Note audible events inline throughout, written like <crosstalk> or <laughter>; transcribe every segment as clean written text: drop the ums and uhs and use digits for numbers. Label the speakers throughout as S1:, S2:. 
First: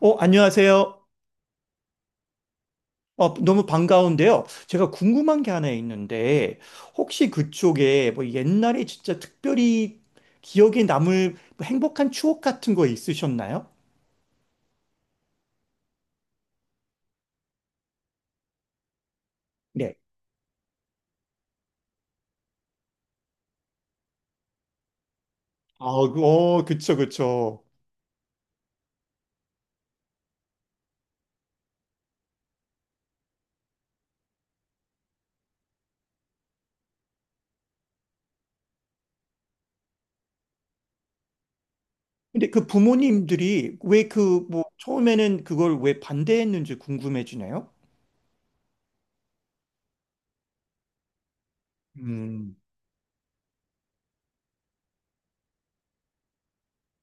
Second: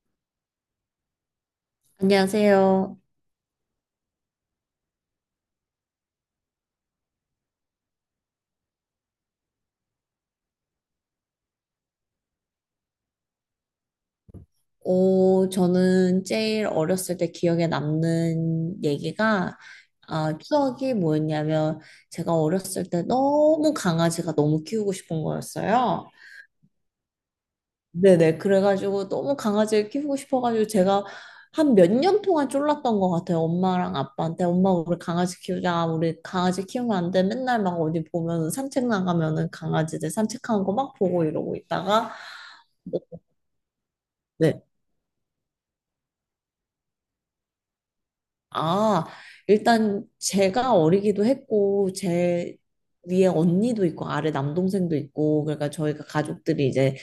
S1: 안녕하세요.
S2: 안녕하세요.
S1: 너무 반가운데요. 제가 궁금한 게 하나 있는데, 혹시 그쪽에 뭐 옛날에 진짜 특별히 기억에 남을 뭐 행복한 추억 같은 거 있으셨나요?
S2: 오, 저는 제일 어렸을 때 기억에 남는 얘기가,
S1: 네.
S2: 아, 추억이 뭐였냐면, 제가 어렸을 때 너무 강아지가 너무 키우고 싶은
S1: 아,
S2: 거였어요.
S1: 그쵸, 그쵸.
S2: 네네. 그래가지고 너무 강아지를 키우고 싶어가지고 제가 한 몇 년 동안 쫄랐던 것 같아요. 엄마랑 아빠한테. 엄마, 우리 강아지 키우자. 우리 강아지 키우면 안 돼. 맨날 막 어디 보면 산책 나가면은 강아지들 산책하는 거 막 보고 이러고 있다가,
S1: 근데 그
S2: 뭐,
S1: 부모님들이 왜 그
S2: 네.
S1: 뭐 처음에는 그걸 왜 반대했는지 궁금해지네요.
S2: 아, 일단 제가 어리기도 했고,
S1: 음.
S2: 제 위에 언니도 있고, 아래 남동생도 있고, 그러니까 저희가 가족들이 이제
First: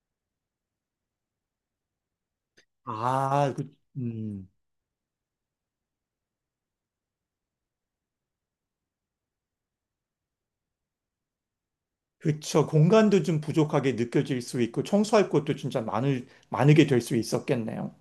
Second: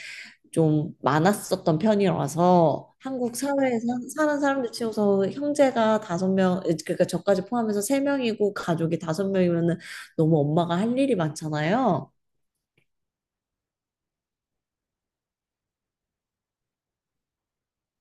S2: 좀 많았었던 편이라서 한국
S1: 아, 그,
S2: 사회에서 사는 사람들 치고서 형제가 다섯 명, 그러니까 저까지 포함해서 세 명이고 가족이 다섯 명이면은 너무 엄마가 할 일이 많잖아요.
S1: 그쵸. 공간도 좀 부족하게 느껴질 수 있고, 청소할 것도 진짜 많게 될 수 있었겠네요.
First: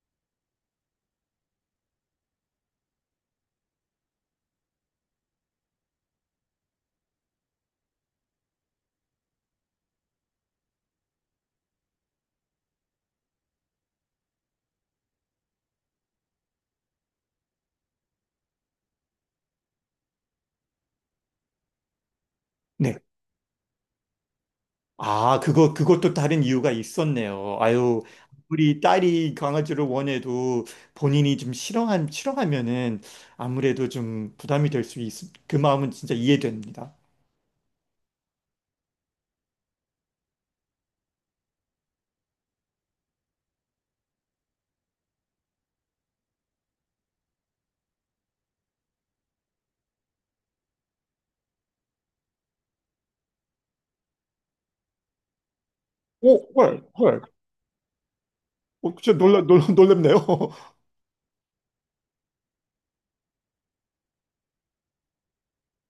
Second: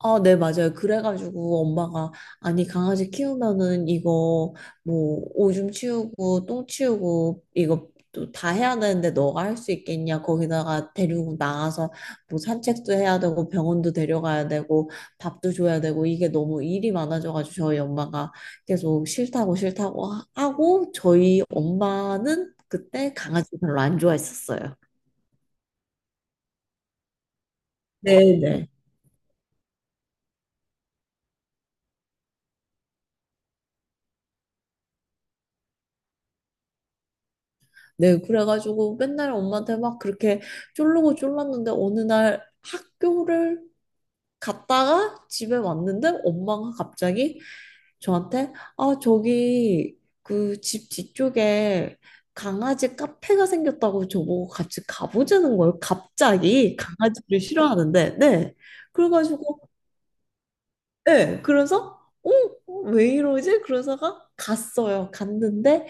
S2: 아, 네, 맞아요. 그래가지고 엄마가, 아니, 강아지 키우면은 이거 뭐 오줌 치우고 똥 치우고 이거 또 다 해야 되는데 너가 할 수 있겠냐? 거기다가 데리고 나가서 뭐 산책도 해야 되고 병원도 데려가야 되고 밥도 줘야 되고 이게 너무 일이 많아져가지고 저희 엄마가 계속 싫다고 싫다고 하고 저희 엄마는
S1: 네.
S2: 그때 강아지 별로 안 좋아했었어요.
S1: 아, 그것도 다른 이유가 있었네요. 아유,
S2: 네네.
S1: 우리 딸이 강아지를 원해도 본인이 좀 싫어하면은 아무래도 좀 부담이 될 수 있, 그 마음은 진짜 이해됩니다.
S2: 네, 그래가지고 맨날 엄마한테 막 그렇게 쫄르고 쫄랐는데 어느 날 학교를 갔다가 집에 왔는데 엄마가 갑자기 저한테 아, 저기 그 집 뒤쪽에 강아지 카페가 생겼다고 저보고 같이 가보자는 거예요.
S1: 오,
S2: 갑자기
S1: 헐, 헐.
S2: 강아지를 싫어하는데, 네.
S1: 진짜
S2: 그래가지고,
S1: 놀랍네요.
S2: 네. 그래서, 어? 왜 이러지? 그러다가 갔어요. 갔는데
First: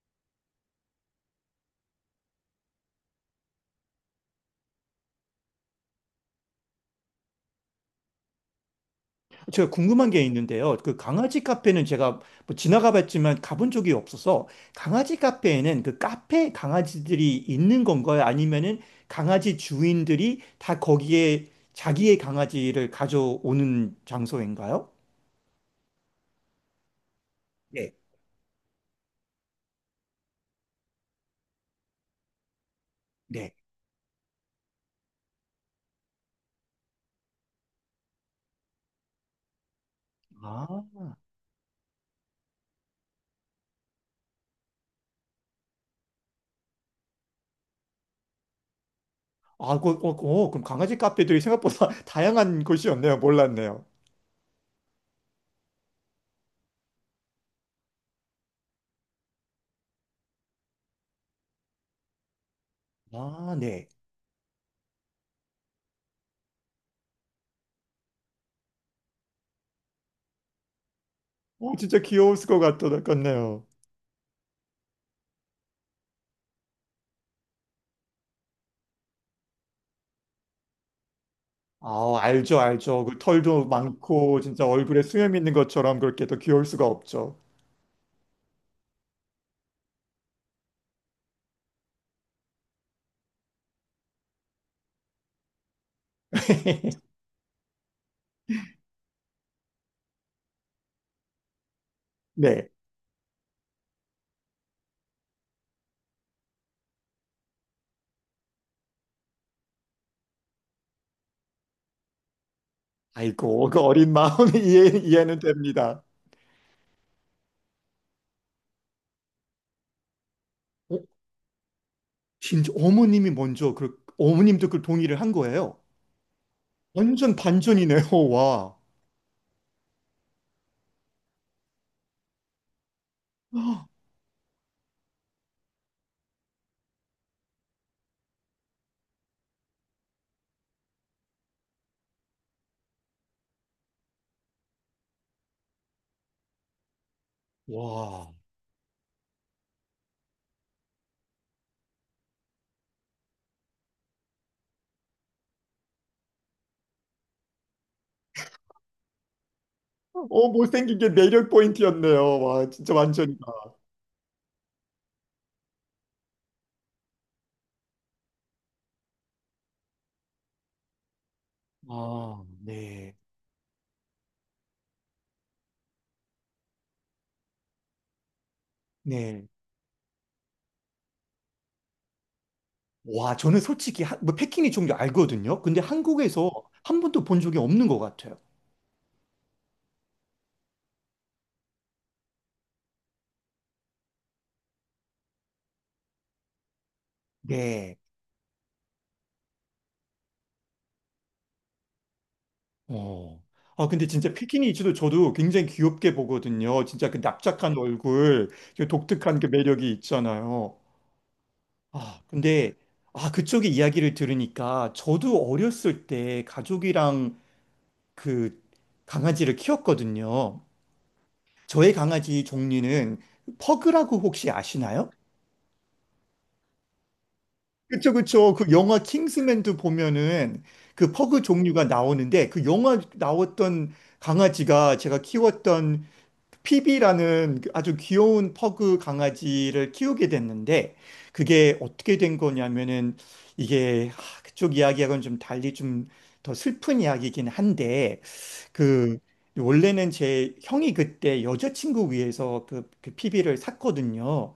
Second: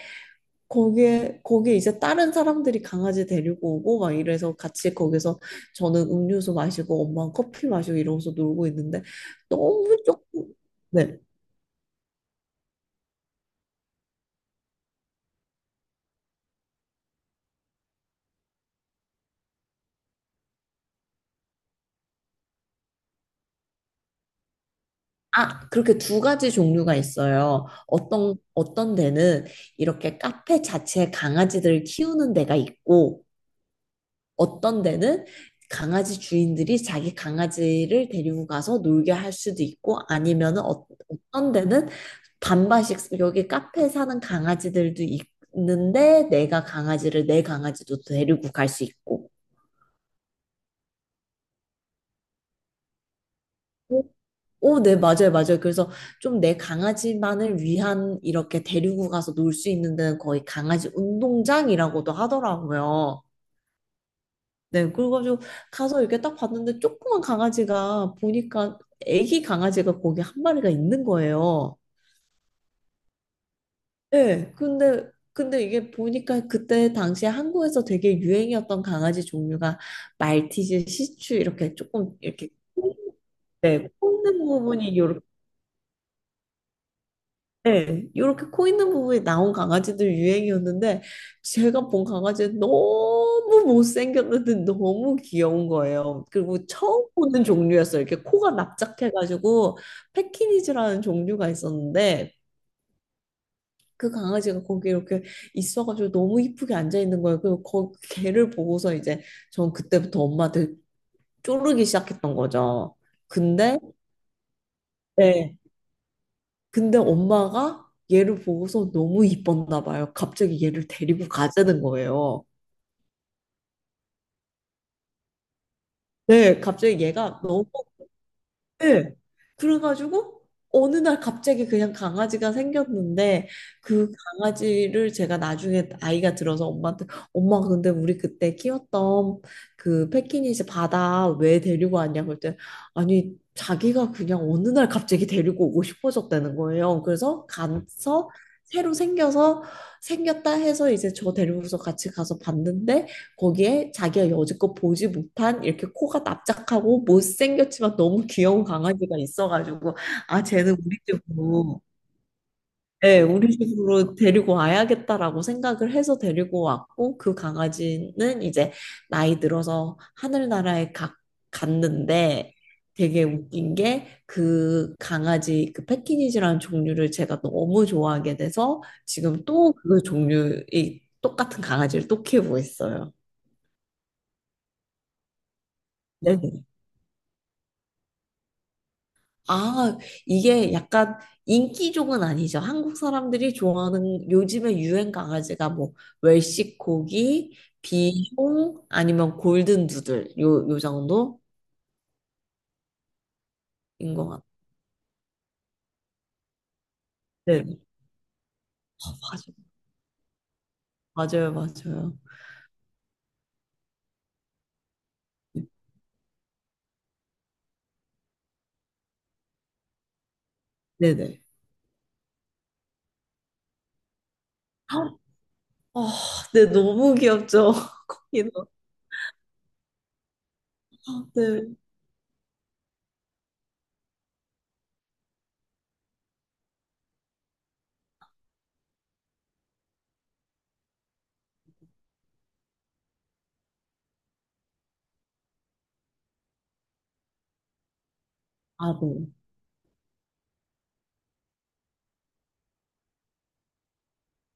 S2: 거기에 이제 다른 사람들이 강아지 데리고 오고 막 이래서 같이 거기서 저는 음료수 마시고 엄마는 커피 마시고 이러면서 놀고 있는데
S1: 제가
S2: 너무
S1: 궁금한 게
S2: 조금
S1: 있는데요. 그
S2: 네.
S1: 강아지 카페는 제가 뭐 지나가 봤지만 가본 적이 없어서 강아지 카페에는 그 카페 강아지들이 있는 건가요? 아니면은 강아지 주인들이 다 거기에 자기의 강아지를 가져오는 장소인가요?
S2: 아, 그렇게 두 가지 종류가 있어요.
S1: 네,
S2: 어떤 데는 이렇게 카페 자체에 강아지들을 키우는 데가 있고
S1: 네.
S2: 어떤 데는 강아지 주인들이 자기 강아지를 데리고 가서 놀게 할 수도 있고 아니면은
S1: 아,
S2: 어, 어떤 데는 반반씩 여기 카페 사는 강아지들도 있는데 내가 강아지를 내 강아지도 데리고 갈 수 있고
S1: 아, 그럼 강아지 카페들이 생각보다 <laughs> 다양한 곳이었네요. 몰랐네요.
S2: 오, 오, 네, 맞아요, 맞아요. 그래서 좀 내 강아지만을 위한 이렇게 데리고 가서 놀 수 있는 데는 거의 강아지 운동장이라고도 하더라고요.
S1: 아, 네.
S2: 네, 그래가지고 가서 이렇게 딱 봤는데 조그만 강아지가 보니까 애기 강아지가 거기 한 마리가 있는 거예요.
S1: 진짜 귀여웠을 것 같네요.
S2: 네, 근데 이게 보니까 그때 당시에 한국에서 되게 유행이었던 강아지 종류가 말티즈, 시츄 이렇게
S1: 아,
S2: 조금 이렇게
S1: 알죠, 알죠. 그 털도
S2: 네, 코
S1: 많고
S2: 있는
S1: 진짜
S2: 부분이
S1: 얼굴에 수염 있는 것처럼 그렇게 더 귀여울 수가 없죠.
S2: 네, 이렇게 코 있는 부분이 나온 강아지들 유행이었는데 제가 본 강아지는 너무 못생겼는데 너무 귀여운 거예요. 그리고 처음 보는 종류였어요. 이렇게 코가 납작해가지고 패키니즈라는 종류가 있었는데
S1: 네.
S2: 그 강아지가 거기 이렇게 있어가지고 너무 이쁘게 앉아 있는 거예요. 그리고 걔를 보고서 이제 전 그때부터 엄마한테 쪼르기 시작했던 거죠.
S1: 아이고,
S2: 근데
S1: 그 어린 마음이 <laughs> 이해는
S2: 네.
S1: 됩니다.
S2: 근데 엄마가 얘를 보고서 너무 이뻤나 봐요. 갑자기 얘를
S1: 어,
S2: 데리고 가자는 거예요.
S1: 진짜 어머님이 먼저 그 어머님도 그 동의를 한 거예요.
S2: 네, 갑자기
S1: 완전
S2: 얘가 너무
S1: 반전이네요. <laughs> 와.
S2: 예. 그래가지고 어느 날 갑자기 그냥 강아지가 생겼는데 그 강아지를 제가 나중에 아이가 들어서 엄마한테 엄마 근데 우리 그때 키웠던 그 패키니즈 바다 왜 데리고 왔냐고 했더니 아니 자기가 그냥 어느 날 갑자기 데리고 오고 싶어졌다는 거예요. 그래서 가서
S1: 와.
S2: 새로 생겨서 생겼다 해서 이제 저 데리고서 같이 가서 봤는데 거기에 자기가 여지껏 보지 못한 이렇게 코가 납작하고 못생겼지만 너무 귀여운 강아지가 있어가지고 아 쟤는
S1: 못생긴
S2: 우리
S1: 게 매력
S2: 집으로
S1: 포인트였네요. 와, 진짜
S2: 예,
S1: 완전이다.
S2: 우리 집으로 데리고 와야겠다라고 생각을 해서 데리고 왔고 그 강아지는 이제 나이 들어서 하늘나라에 가,
S1: 아,
S2: 갔는데
S1: 네.
S2: 되게 웃긴 게 그 강아지 그 패키니지라는 종류를 제가 너무 좋아하게 돼서 지금
S1: 네.
S2: 또 그 종류의 똑같은 강아지를 또 키우고 있어요.
S1: 와, 저는 솔직히 뭐 패키니 종류 알거든요. 근데 한국에서
S2: 네네.
S1: 한 번도 본 적이 없는 것 같아요.
S2: 아, 이게 약간 인기종은 아니죠. 한국 사람들이 좋아하는 요즘에 유행 강아지가 뭐 웰시 코기,
S1: 네.
S2: 비숑 아니면 골든 두들 요 정도인
S1: 어. 아, 근데
S2: 것
S1: 진짜
S2: 같아요.
S1: 피키니즈도 저도 굉장히 귀엽게 보거든요. 진짜 그
S2: 네,
S1: 납작한 얼굴, 그 독특한 그 매력이 있잖아요.
S2: 맞아요, 맞아요, 맞아요.
S1: 아, 근데, 아, 그쪽의 이야기를 들으니까 저도 어렸을 때 가족이랑 그 강아지를 키웠거든요.
S2: 네네.
S1: 저의 강아지 종류는 퍼그라고 혹시 아시나요?
S2: 아, 네, 너무 귀엽죠. <laughs>
S1: 그쵸,
S2: 거기는.
S1: 그쵸. 그 영화 킹스맨도 보면은 그
S2: 아,
S1: 퍼그
S2: 네.
S1: 종류가 나오는데 그 영화 나왔던 강아지가 제가 키웠던 피비라는 그 아주 귀여운 퍼그 강아지를 키우게 됐는데 그게 어떻게 된 거냐면은 이게 그쪽 이야기하고는 좀 달리 좀 더 슬픈 이야기이긴 한데
S2: 아,
S1: 그
S2: 네.
S1: 원래는 제 형이 그때 여자친구 위해서 그 피비를 샀거든요.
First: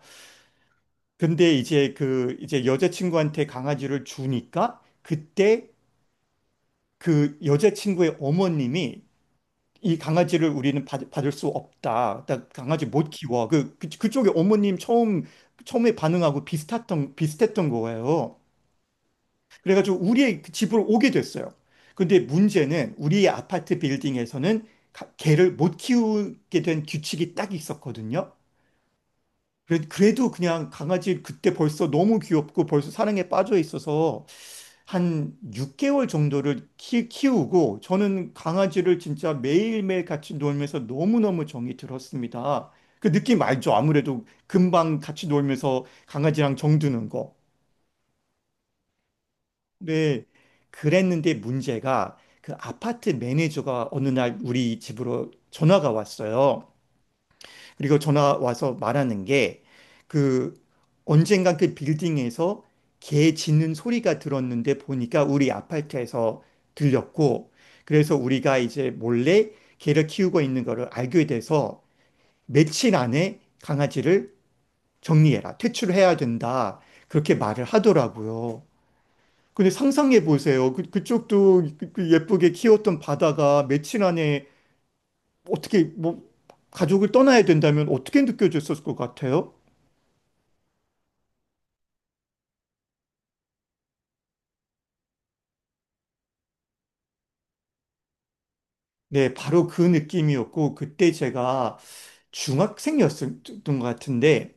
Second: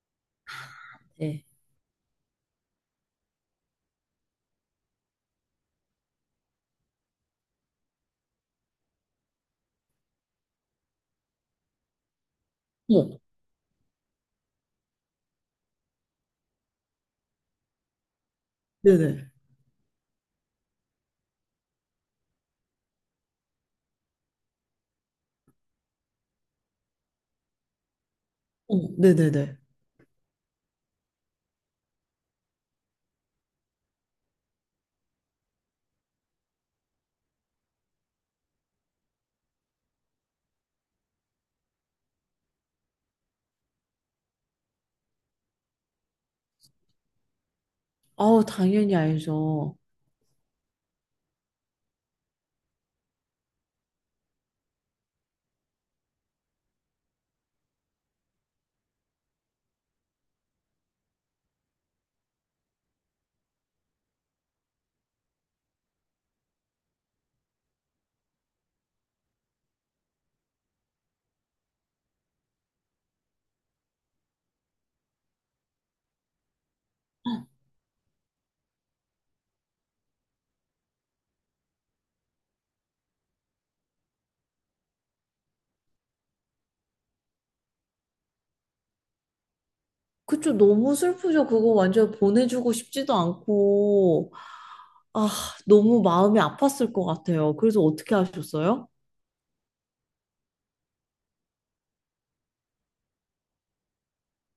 S2: 네.
S1: 근데 이제 그 이제 여자친구한테 강아지를 주니까 그때 그 여자친구의 어머님이 이 강아지를 우리는 받을 수 없다. 나 강아지 못
S2: 어머,
S1: 키워. 그 그쪽에 어머님 처음에 반응하고 비슷했던 거예요.
S2: 네네.
S1: 그래가지고 우리의 그 집으로 오게 됐어요. 근데 문제는 우리의 아파트 빌딩에서는 개를 못 키우게 된 규칙이 딱 있었거든요.
S2: 어머, 네네네.
S1: 그래도 그냥 강아지 그때 벌써 너무 귀엽고 벌써 사랑에 빠져 있어서 한 6개월 정도를 키우고 저는 강아지를 진짜 매일매일 같이 놀면서 너무너무 정이 들었습니다. 그 느낌 알죠? 아무래도 금방 같이 놀면서 강아지랑 정드는 거.
S2: 아우, 당연히 알죠.
S1: 네. 그랬는데 문제가 그 아파트 매니저가 어느 날 우리 집으로 전화가 왔어요. 그리고 전화 와서 말하는 게 그 언젠가 그 빌딩에서 개 짖는 소리가 들었는데 보니까 우리 아파트에서 들렸고 그래서 우리가 이제 몰래 개를 키우고 있는 거를 알게 돼서 며칠 안에 강아지를 정리해라. 퇴출해야 된다. 그렇게 말을 하더라고요. 근데 상상해 보세요. 그쪽도 그 예쁘게 키웠던 바다가 며칠 안에 어떻게 뭐 가족을 떠나야 된다면 어떻게 느껴졌을 것 같아요?
S2: 그쵸, 너무 슬프죠. 그거 완전 보내주고 싶지도 않고. 아, 너무 마음이 아팠을 것 같아요. 그래서 어떻게 하셨어요?
S1: 네, 바로 그 느낌이었고, 그때 제가 중학생이었던 것 같은데,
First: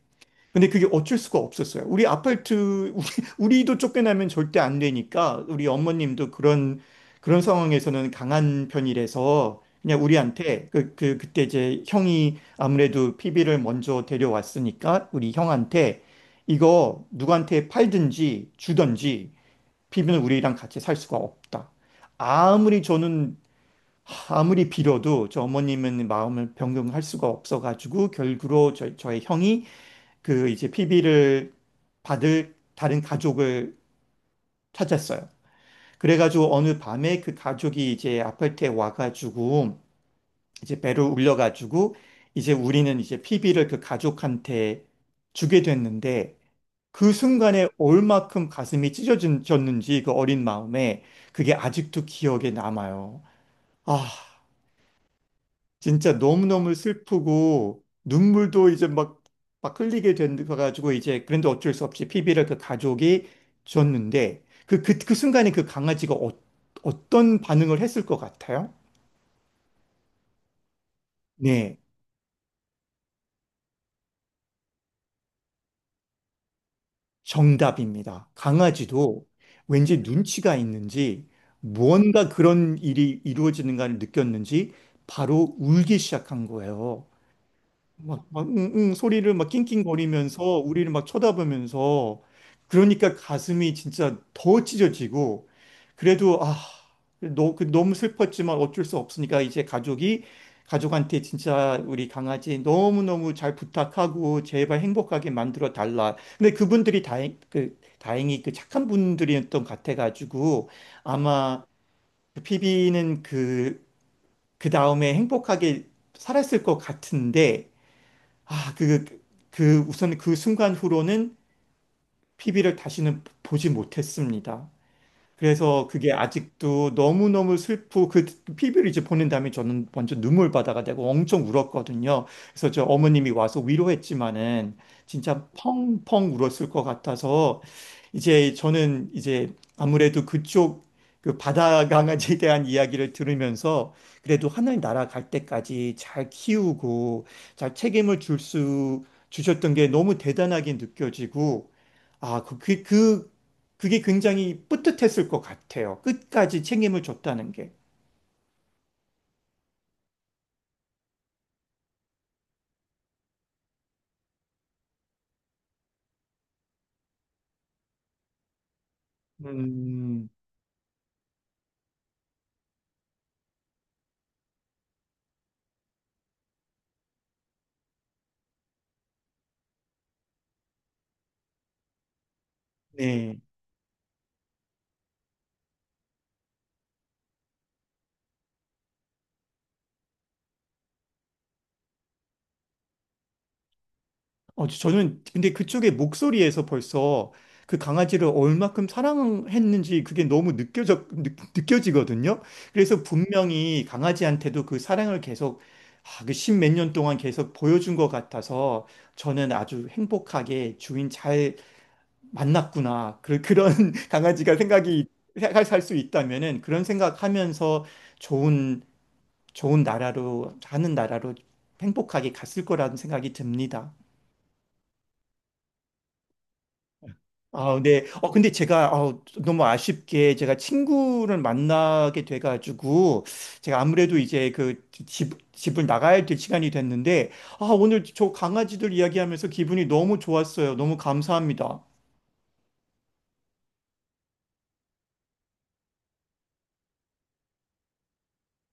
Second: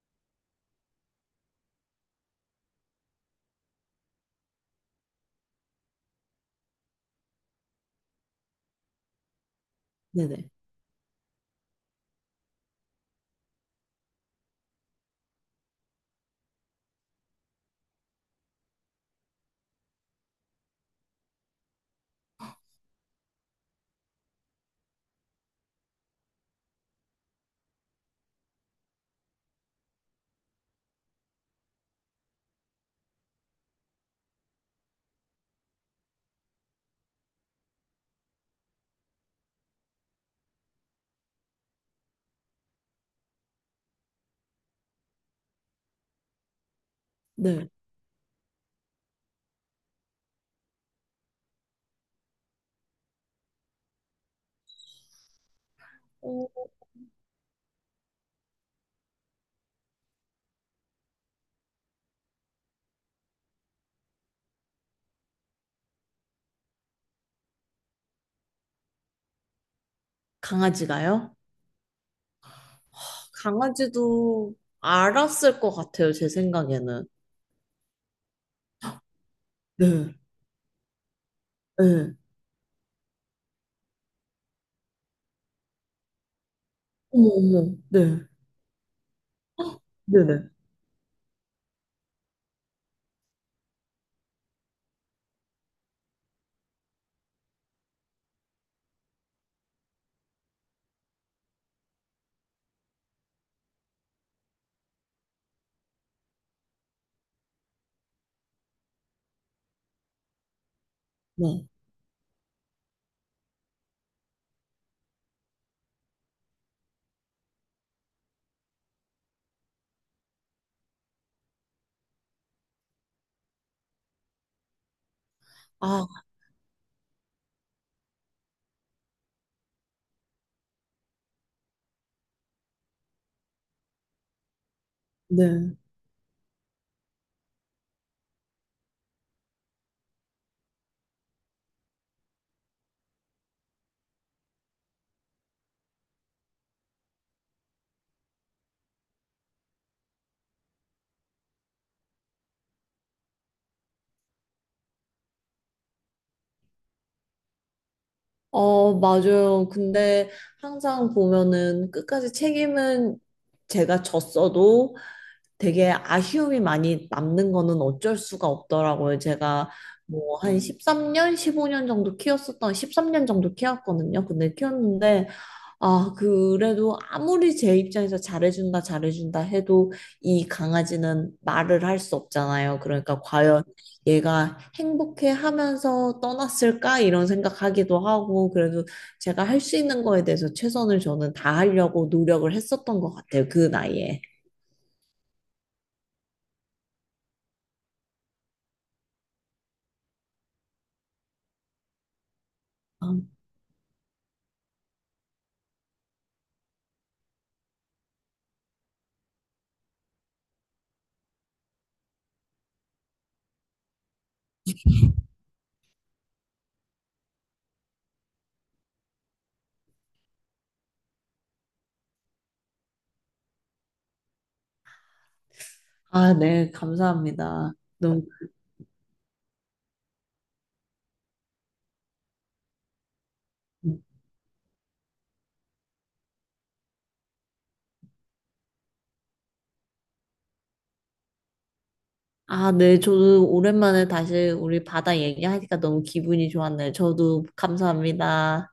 S1: 근데 그게 어쩔 수가 없었어요. 우리, 우리도 쫓겨나면 절대 안 되니까, 우리 어머님도 그런 상황에서는 강한 편이라서, 그냥
S2: 네네.
S1: 우리한테, 그때 이제 형이 아무래도 PB를 먼저 데려왔으니까, 우리 형한테, 이거 누구한테 팔든지 주든지, PB는 우리랑 같이 살 수가 없다. 아무리 저는 아무리 빌어도 저 어머님은 마음을 변경할 수가 없어가지고 결국으로 저의 형이 그 이제 피비를 받을 다른 가족을 찾았어요. 그래가지고 어느 밤에 그 가족이 이제 아파트에 와가지고 이제 배를 울려가지고 이제 우리는 이제 피비를 그 가족한테 주게 됐는데 그 순간에
S2: 네.
S1: 얼마큼 가슴이 찢어졌는지 그 어린 마음에 그게 아직도 기억에 남아요. 아... 진짜
S2: 어,
S1: 너무너무 슬프고 눈물도 이제 막 흘리게 돼가지고 이제 그런데 어쩔 수 없이 피비를 그 가족이 줬는데 그 순간에 그 강아지가 어떤 반응을 했을 것 같아요?
S2: 강아지가요?
S1: 네,
S2: 강아지도 알았을 것 같아요, 제 생각에는.
S1: 정답입니다. 강아지도 왠지
S2: 네.
S1: 눈치가 있는지
S2: 네.
S1: 무언가 그런 일이 이루어지는가를 느꼈는지 바로 울기 시작한 거예요.
S2: 어머, 어머. 네.
S1: 막 응응 소리를 막 낑낑거리면서
S2: 네네.
S1: 우리를 막 쳐다보면서 그러니까 가슴이 진짜 더 찢어지고 그래도 아, 그 너무 슬펐지만 어쩔 수 없으니까 이제 가족이 가족한테 진짜 우리 강아지 너무너무 잘 부탁하고 제발 행복하게 만들어 달라. 근데 그분들이 다행히 그 착한 분들이었던 것 같아가지고 아마
S2: 네.
S1: 그 피비는 그 다음에 행복하게 살았을 것 같은데 아, 우선 그 순간 후로는 피비를 다시는 보지 못했습니다. 그래서
S2: 아,
S1: 그게 아직도 너무너무 슬프고 그 피비를 이제 보낸 다음에 저는 먼저 눈물바다가 되고 엄청 울었거든요. 그래서 저 어머님이 와서 위로했지만은 진짜
S2: 네.
S1: 펑펑 울었을 것 같아서 이제 저는 이제 아무래도 그쪽 그 바다 강아지에 대한 이야기를 들으면서 그래도 하나님 나라 갈 때까지 잘 키우고 잘 책임을 줄 수 주셨던 게 너무 대단하게 느껴지고 아, 그게 굉장히 뿌듯했을 것 같아요. 끝까지 책임을 줬다는 게.
S2: 어, 맞아요. 근데 항상 보면은 끝까지 책임은 제가 졌어도 되게 아쉬움이 많이 남는 거는 어쩔 수가 없더라고요. 제가
S1: 음,
S2: 뭐 한 13년, 15년 정도 키웠었던 13년 정도 키웠거든요. 근데 키웠는데 아, 그래도 아무리 제 입장에서 잘해준다, 잘해준다 해도 이 강아지는 말을 할 수 없잖아요. 그러니까
S1: 네.
S2: 과연 얘가 행복해 하면서 떠났을까? 이런 생각하기도 하고 그래도 제가 할 수 있는 거에 대해서 최선을 저는 다하려고 노력을 했었던 것 같아요. 그 나이에.
S1: 저는 근데 그쪽의 목소리에서 벌써 그 강아지를 얼마큼 사랑했는지 그게 너무 느껴지거든요. 그래서
S2: 아,
S1: 분명히 강아지한테도 그 사랑을 계속 그십몇 년 동안 계속 보여준 것 같아서 저는 아주 행복하게 주인 잘 만났구나. 그런 <laughs> 강아지가 생각이, 살 수 있다면은 그런 생각하면서 좋은 좋은 나라로 행복하게 갔을 거라는 생각이 듭니다.
S2: 아, 네, 감사합니다.
S1: 아, 네.
S2: 너무,
S1: 근데 제가 너무 아쉽게 제가 친구를 만나게 돼가지고 제가 아무래도 이제 그 집을 나가야 될 시간이 됐는데 아, 오늘 저 강아지들 이야기하면서 기분이 너무 좋았어요. 너무 감사합니다.
S2: 아, 네, 저도 오랜만에 다시 우리 바다 얘기하니까 너무 기분이 좋았네요. 저도 감사합니다.